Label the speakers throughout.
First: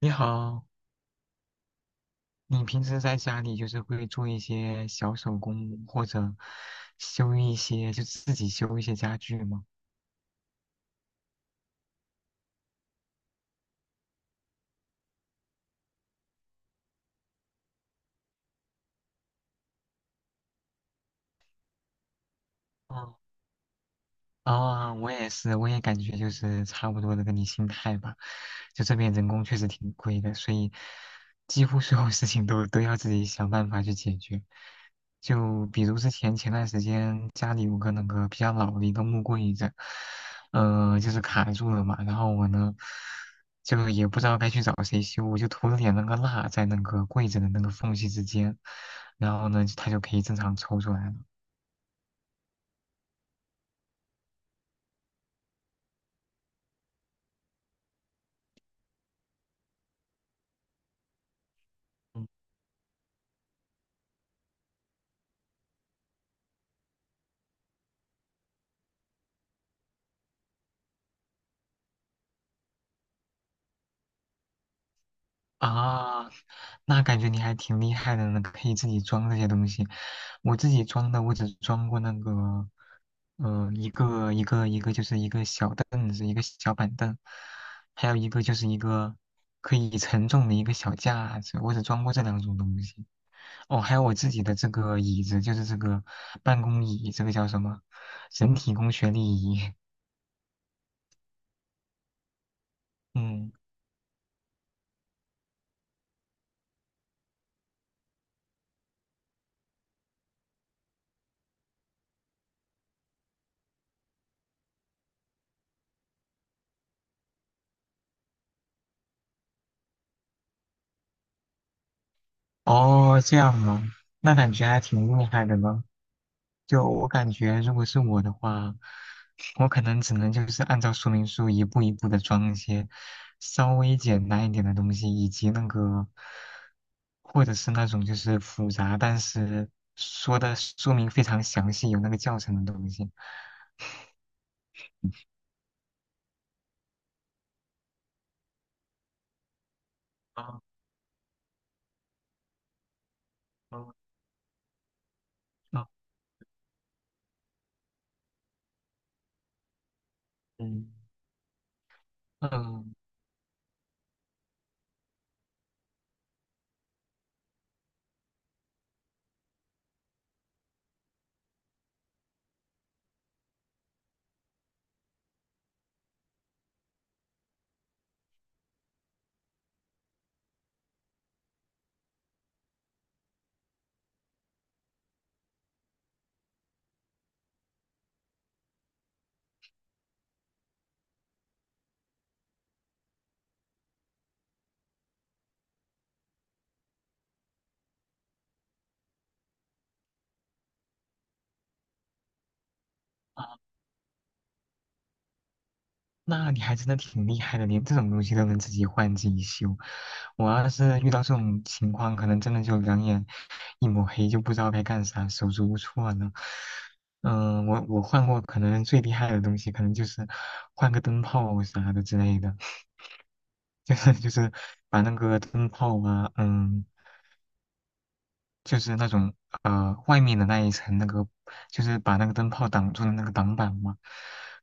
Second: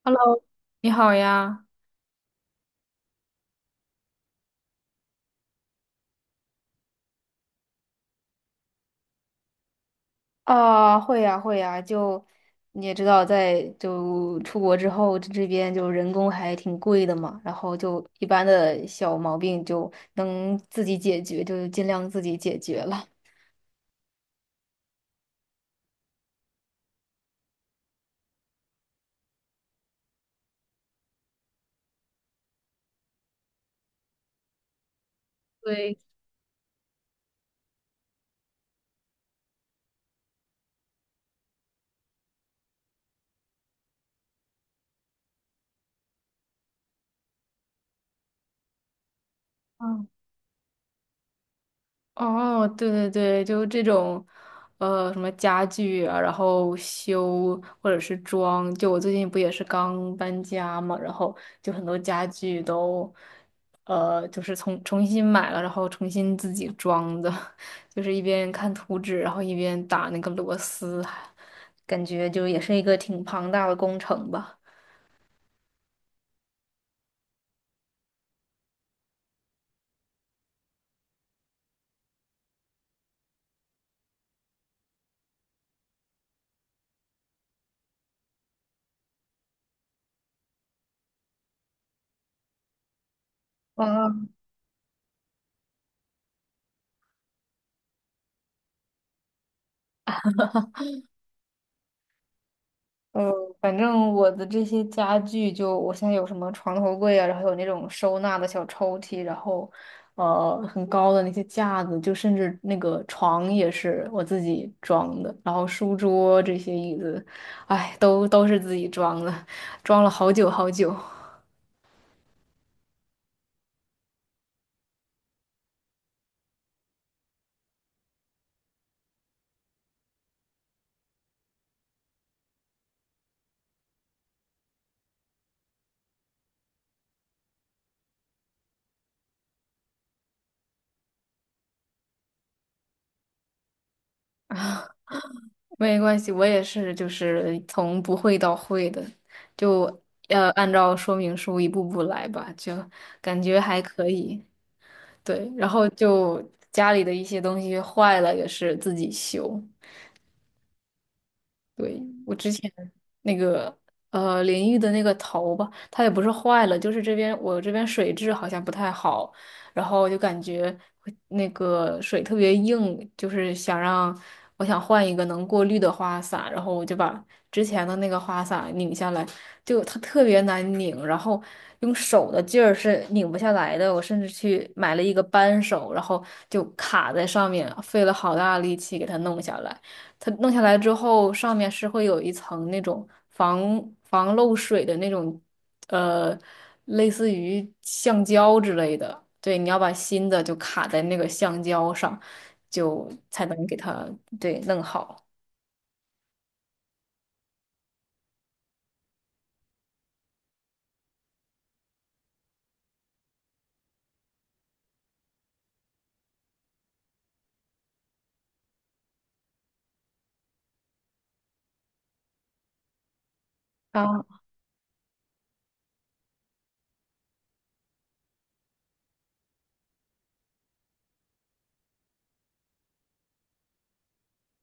Speaker 1: 你
Speaker 2: Hello,
Speaker 1: 好，
Speaker 2: 你好呀。
Speaker 1: 你平时在家里就是会做一些小手工，或者修一些，就自己修一些家具吗？
Speaker 2: 啊，会呀，会呀，就你也知道，在就出国之后，这这边就人工还挺贵的嘛，然后就一般的小毛病就能自己解决，就尽量自己解决了。
Speaker 1: 嗯啊，我也是，我也感觉就是差不多的跟你心态吧。就这边人工确实挺贵的，所以几乎所有事情都要自己想办法去解决。就比如
Speaker 2: 对，
Speaker 1: 之前前段时间家里有个那个比较老的一个木柜子，就是卡住了嘛，然后我呢就也不知道该去找谁修，我就涂了点那个蜡在那个柜子的那个缝隙之间，然后呢它就
Speaker 2: 嗯。
Speaker 1: 可以正常抽出来了。
Speaker 2: 哦，对对对，就这种，什么家具啊，然后修或者是装，就我最近不也是刚搬家嘛，然后就很多家具都，就是重新买了，然后重新自己装的。就是一边看图纸，然后一边打那个螺丝，感觉就也是一个挺庞大的工程吧。
Speaker 1: 啊，那感觉你还挺厉害的呢，可以自己装这些东西。我自己装的，我只装过那个，呃，一个就是一个小凳子，一个小板凳，还有一个就是一个可以承重的一个小架子，我只装过这两种东西。哦，还
Speaker 2: 哇。
Speaker 1: 有我自己的这个椅子，就是这个办公椅，这个叫什么？人体工学椅。
Speaker 2: 嗯，
Speaker 1: 嗯，
Speaker 2: 反正我的这些家具就，我现在有什么床头柜啊，然后有那种收纳的小抽屉，然后很高的那些架子，就甚至那个床也是我自己装的，然后书桌这些椅子，哎，都是自己装的，装了好久好久。
Speaker 1: 哦，这样吗？那感觉还挺厉害的呢。就我感觉，如果是我的话，我可能只能就是按照说明书一步一步的装一些稍微简单一点的东西，以及那个，或者是那种就是复杂，但是说的说明非常详细，有那个教程的东西。
Speaker 2: 没关系，我也是，就是从不会到会的，就
Speaker 1: 啊
Speaker 2: 按照说明书一步步来吧，就感觉还
Speaker 1: 啊
Speaker 2: 可以。对，然
Speaker 1: 啊
Speaker 2: 后就家里的一些东西坏了，也是自己修。
Speaker 1: 嗯
Speaker 2: 对，我之前
Speaker 1: 嗯。
Speaker 2: 那个淋浴的那个头吧，它也不是坏了，就是这边我这边水质好像不太好，然后我就感觉会那个水特别硬，就是想让我想换一个能过滤的花洒，然后我就把之前的那个花洒拧下来，就它特别难拧，然后用手的劲儿是拧不下来的，我甚至去买了一个扳手，然后就卡在上面，费了好大力气给它弄下来。它弄下来之后，上面是会有一层那种防漏水的那种，呃，类似于橡胶之类的。对，你要把新的就卡在那个橡胶上，就才能给它对弄好。
Speaker 1: 那你还真的挺厉害的，连这种东西都能自己换自己修。我要是遇到这种情况，可能真的就两眼一抹黑，就不知道该干啥，手足无措呢。嗯、我换过，可能最厉害的东西，可能就是换个灯泡啥的之类的，就是就
Speaker 2: 啊。
Speaker 1: 是把那个灯泡啊，嗯，就是那种外面的那一层那个，就是把那个灯泡挡住的那个挡板嘛，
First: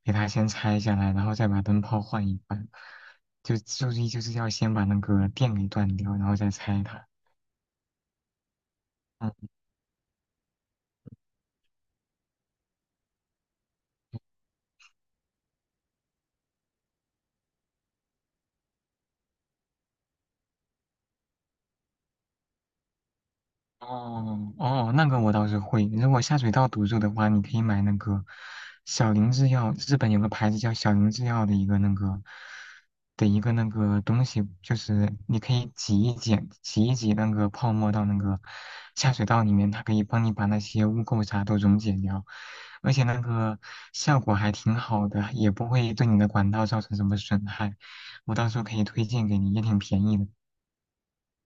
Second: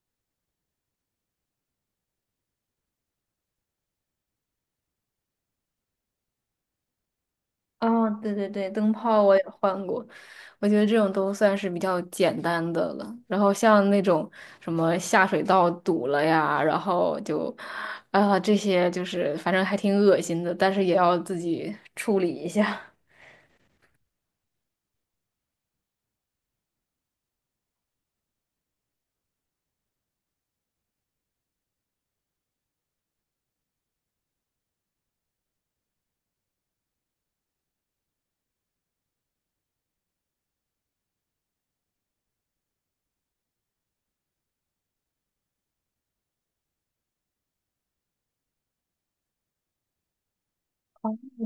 Speaker 1: 给它先拆下来，然后再把灯泡换一换，就注意就是要先把那个电给断掉，然后再拆它。
Speaker 2: 哦，对对对，灯泡我也
Speaker 1: 嗯
Speaker 2: 换过，我觉得这种都算是比较简单的了。然后像那种什么下水道堵了呀，然后就，啊、这些就是反正还挺恶心的，但是也要自己处理一下。
Speaker 1: 哦哦，那个我倒是会。如果下水道堵住的话，你可以买那个小林制药，日本有个牌子叫小林制药的一个那个的一个那个东西，就是你可以挤一挤，挤一挤那个泡沫到那个下水道里面，它可以帮你把那些污垢啥都溶解掉，而且那个效果还挺好的，也不会对你的管道造成什么损害。我到时候可以推荐给你，也挺便宜的。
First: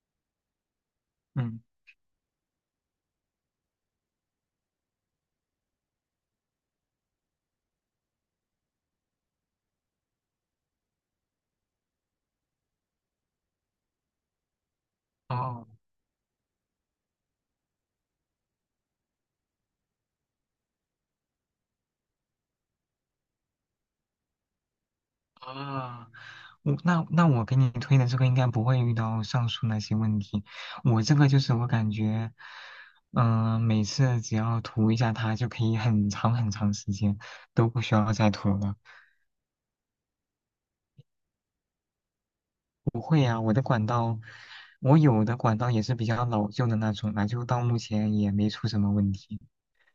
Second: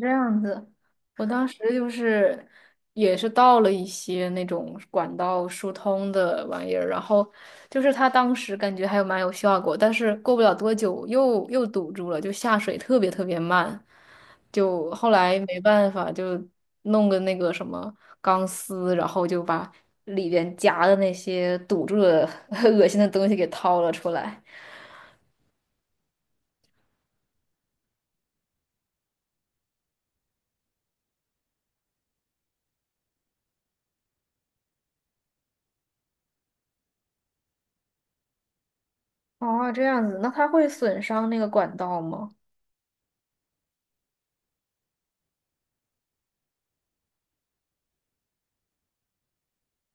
Speaker 2: 这样子，我当时
Speaker 1: 嗯。
Speaker 2: 就是也是倒了一些那种管道疏通的玩意儿，然后就是他当时感觉还有蛮有效果，但是过不了多久又堵住了，就下水特别特别慢，就后来没
Speaker 1: 哦。
Speaker 2: 办法就弄个那个什么钢丝，然后就把里边夹的那些堵住的 恶心的东西给掏了出来。
Speaker 1: 啊，我那我给你推的这个应该不会遇到上述那些问题。我这个就是我感觉，嗯、每次只要涂一下它就可以很长很长时间都不需要再涂了。
Speaker 2: 哦，这样子，那它会损伤那个管道吗？
Speaker 1: 不会啊，我的管道，我有的管道也是比较老旧的那种了，就到目前也没出什么问题。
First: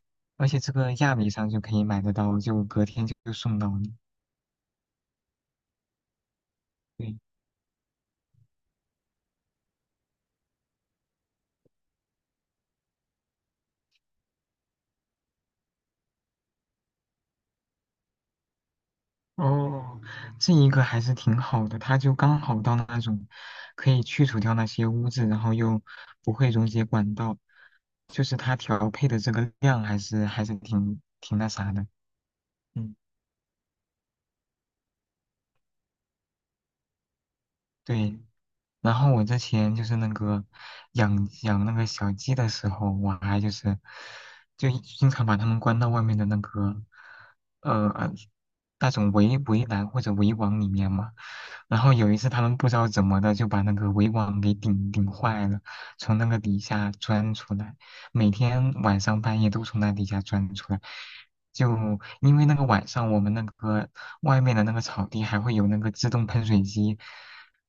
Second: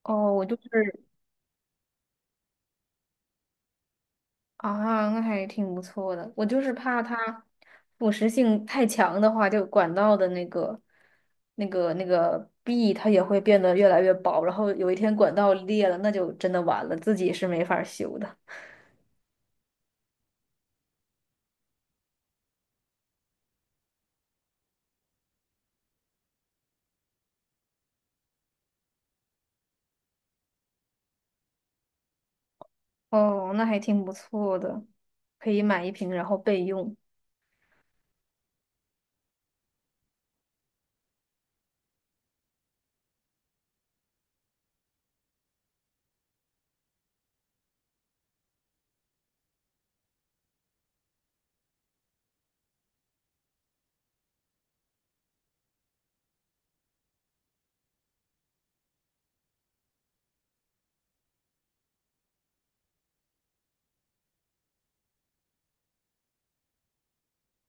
Speaker 2: 哦，我
Speaker 1: 而
Speaker 2: 就
Speaker 1: 且这个
Speaker 2: 是。
Speaker 1: 亚米上就可以买得到，就隔天就送到你。
Speaker 2: 啊，那还挺不错的。我就是怕
Speaker 1: 对
Speaker 2: 它腐蚀性太强的话，就管道的那个、那个、那个壁，它也会变得越来越薄。然后有一天管道裂了，那就真的完了，自己是没法儿修的。
Speaker 1: 哦，这一个还是挺好的，它就刚好到那种可以去除掉那些污渍，然后又不会溶解管道，就是它调配的这个量还是挺挺那啥的。嗯，
Speaker 2: 哦，那还挺不错的，可以买一瓶然后备用。
Speaker 1: 对，然后我之前就是那个养那个小鸡的时候，我还就是就经常把它们关到外面的那个呃呃那种围栏或者围网里面嘛。然后有一次他们不知道怎么的就把那个围网给顶坏了，从那个底下钻出来，每天晚上半夜都从那底下钻出来。就因为那个晚上我们那个外面的那个草地还会有那个自动喷水机。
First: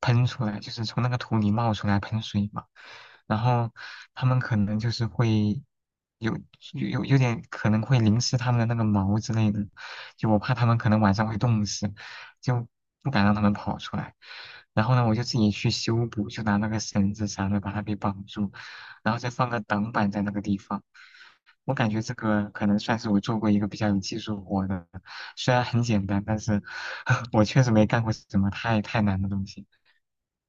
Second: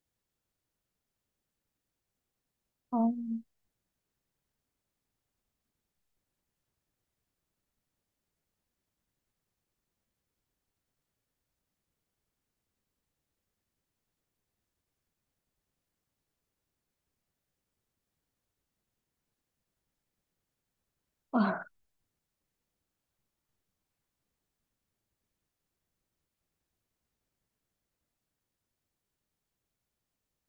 Speaker 1: 喷出来，就是从那个土里冒出来喷水嘛。
Speaker 2: 哦。
Speaker 1: 然后他们可能就是会有有有点可能会淋湿他们的那个毛之类的，就我怕他们可能晚上会冻死，就不敢让他们跑出来。然后呢，我就自己去修补，就拿那个绳子啥的把它给绑住，然后再放个挡板在那个地方。
Speaker 2: 啊。
Speaker 1: 我感觉这个可能算是我做过一个比较有技术活的，虽然很简单，但是 我确实没干过什么太难的东西。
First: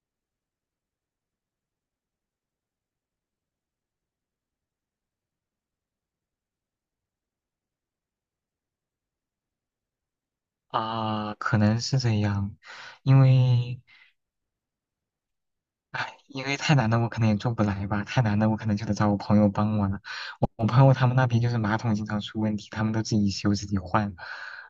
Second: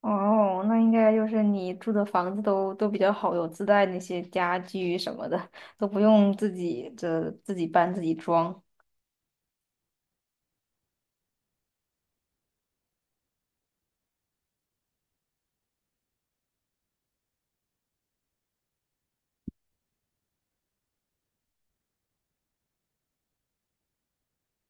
Speaker 2: 哦，那应该就是你住的房子都比较好，有自带那些家具什么的，都不用自己这自己搬自己装。
Speaker 1: 啊，可能是这样，因为，哎，因为太难的我可能也做不来吧，太难的我可能就得找我朋友帮我了。我朋友他们那边就是马桶经常出问题，他们都自己修自己换，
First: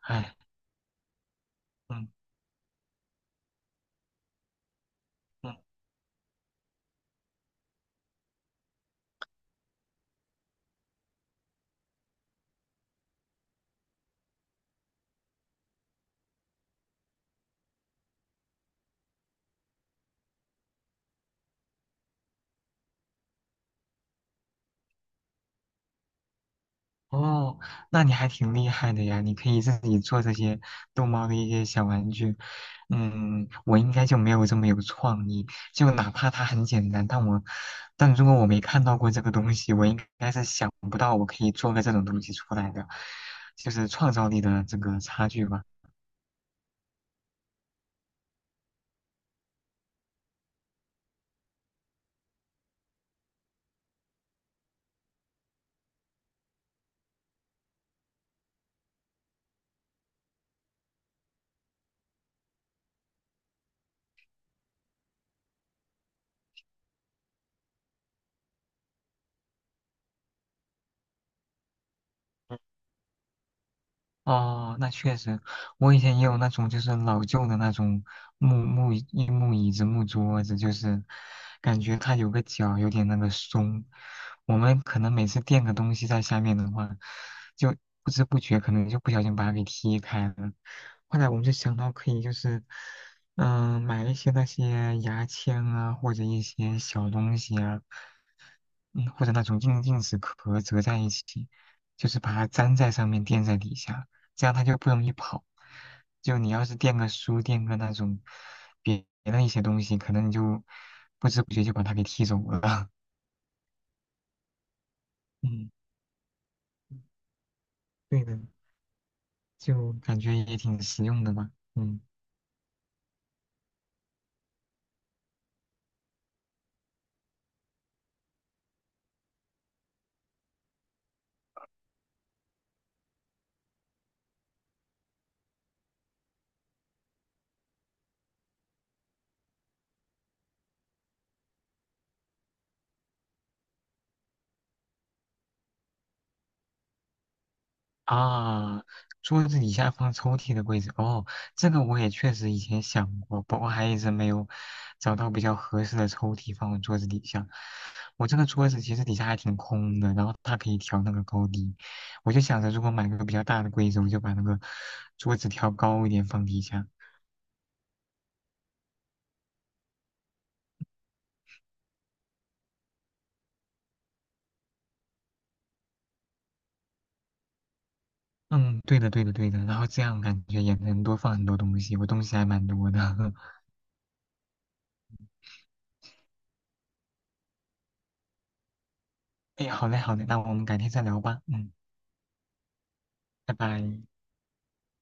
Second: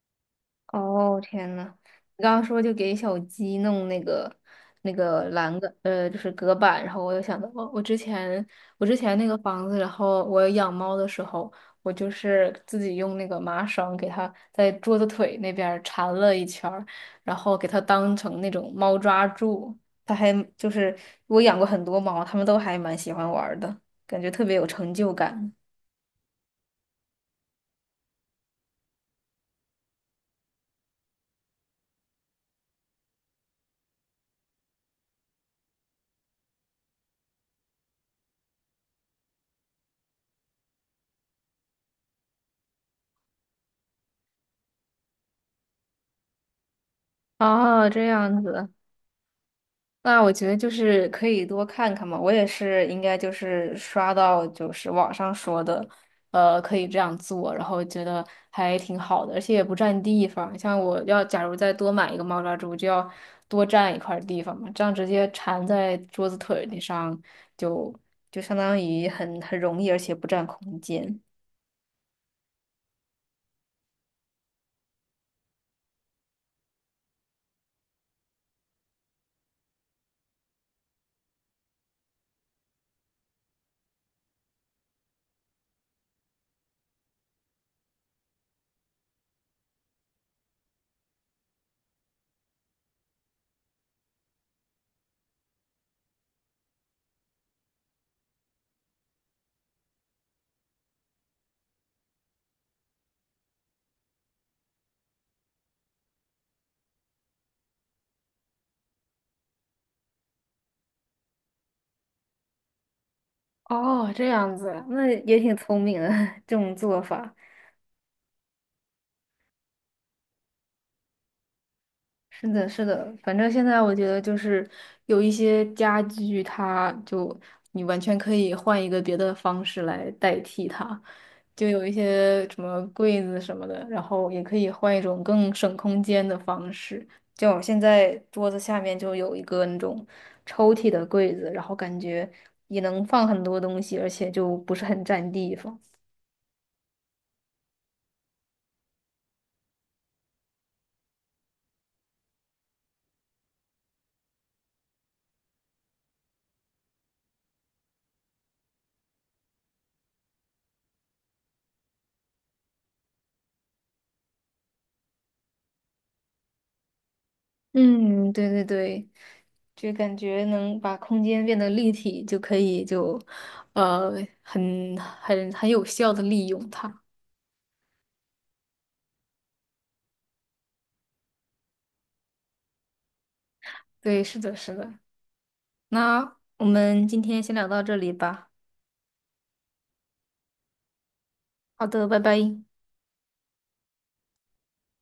Speaker 1: 哎，
Speaker 2: 哦，天呐，
Speaker 1: 嗯
Speaker 2: 你刚刚说就给小鸡弄那个那个
Speaker 1: 嗯
Speaker 2: 栏杆，呃，就是隔板，然后我又想到，我之前我之前那个房子，然后我养猫的时候，我就是自己用那个麻绳给它在桌子腿那边儿缠了一圈儿然后给它当成那种猫抓柱，它还就是我养过很多猫，它们都还蛮喜欢玩儿的，感觉特别有成就感。
Speaker 1: 哦，那你还挺厉害的呀！你可以自己做这些逗猫的一些小玩具。嗯，我应该就没有这么有创意。就哪怕它很简单，但我，但如果我没看到过这个东西，我应该是想不到我可以做个这种东西出来的，就是创造力的这个差距吧。
Speaker 2: 哦，这样子。那我觉得就是可以多看看嘛，我也是应该就是刷到就是网上说的，可以这样做，然后觉得还挺好的，而且也不占地方。像我要假如再多买一个猫抓猪，就要多占一块儿地方嘛，这样直接缠在桌子腿儿上就就相当于很很容易，而且不占空间。
Speaker 1: 哦，那确实，我以前也有那种就是老旧的那种木椅子、木桌子，就是感觉它有个角有点那个松。我们可能每次垫个东西在下面的话，就不知不觉可能就不小心把它给踢开了。后来我们就想到可以就是，嗯、买一些那些牙签啊，或者一些小东西啊，嗯，或者那种硬纸壳折在一起，就是把它粘在上面，垫在底下，这样它就不容易跑。就你要是垫个书，垫个那种别的一些东西，可能你就不知不觉就把它给踢走了。
Speaker 2: 哦，这样子，那也挺
Speaker 1: 嗯，
Speaker 2: 聪明的 这种做法。
Speaker 1: 对的，就感觉也挺实用的吧。嗯。
Speaker 2: 是的，是的，反正现在我觉得就是有一些家具，它就你完全可以换一个别的方式来代替它，就有一些什么柜子什么的，然后也可以换一种更省空间的方式。就我现在桌子下面就有一个那种抽屉的柜子，然后感觉也能放很多东西，而且就不是很占地方。
Speaker 1: 啊，桌子底下放抽屉的柜子，哦，这个我也确实以前想过，不过还一直没有找到比较合适的抽屉放我桌子底下。我这个桌子其实底下还挺空的，然后它可以调那个高低。我就想着，如果买个比较大的柜子，我就把那个桌子调高一点放底下。
Speaker 2: 嗯，对对对。就感觉能把空间变得立体，就可以就，呃，很有效的利用它。
Speaker 1: 嗯，对的，对的，对的。然后这样感觉也能多放很多东西，我东西还蛮多的。
Speaker 2: 对，是的，是的。那我们今天先聊到这里吧。
Speaker 1: 哎，好嘞，好嘞，那我们改天再聊吧。嗯，
Speaker 2: 好的，拜拜。
Speaker 1: 拜拜。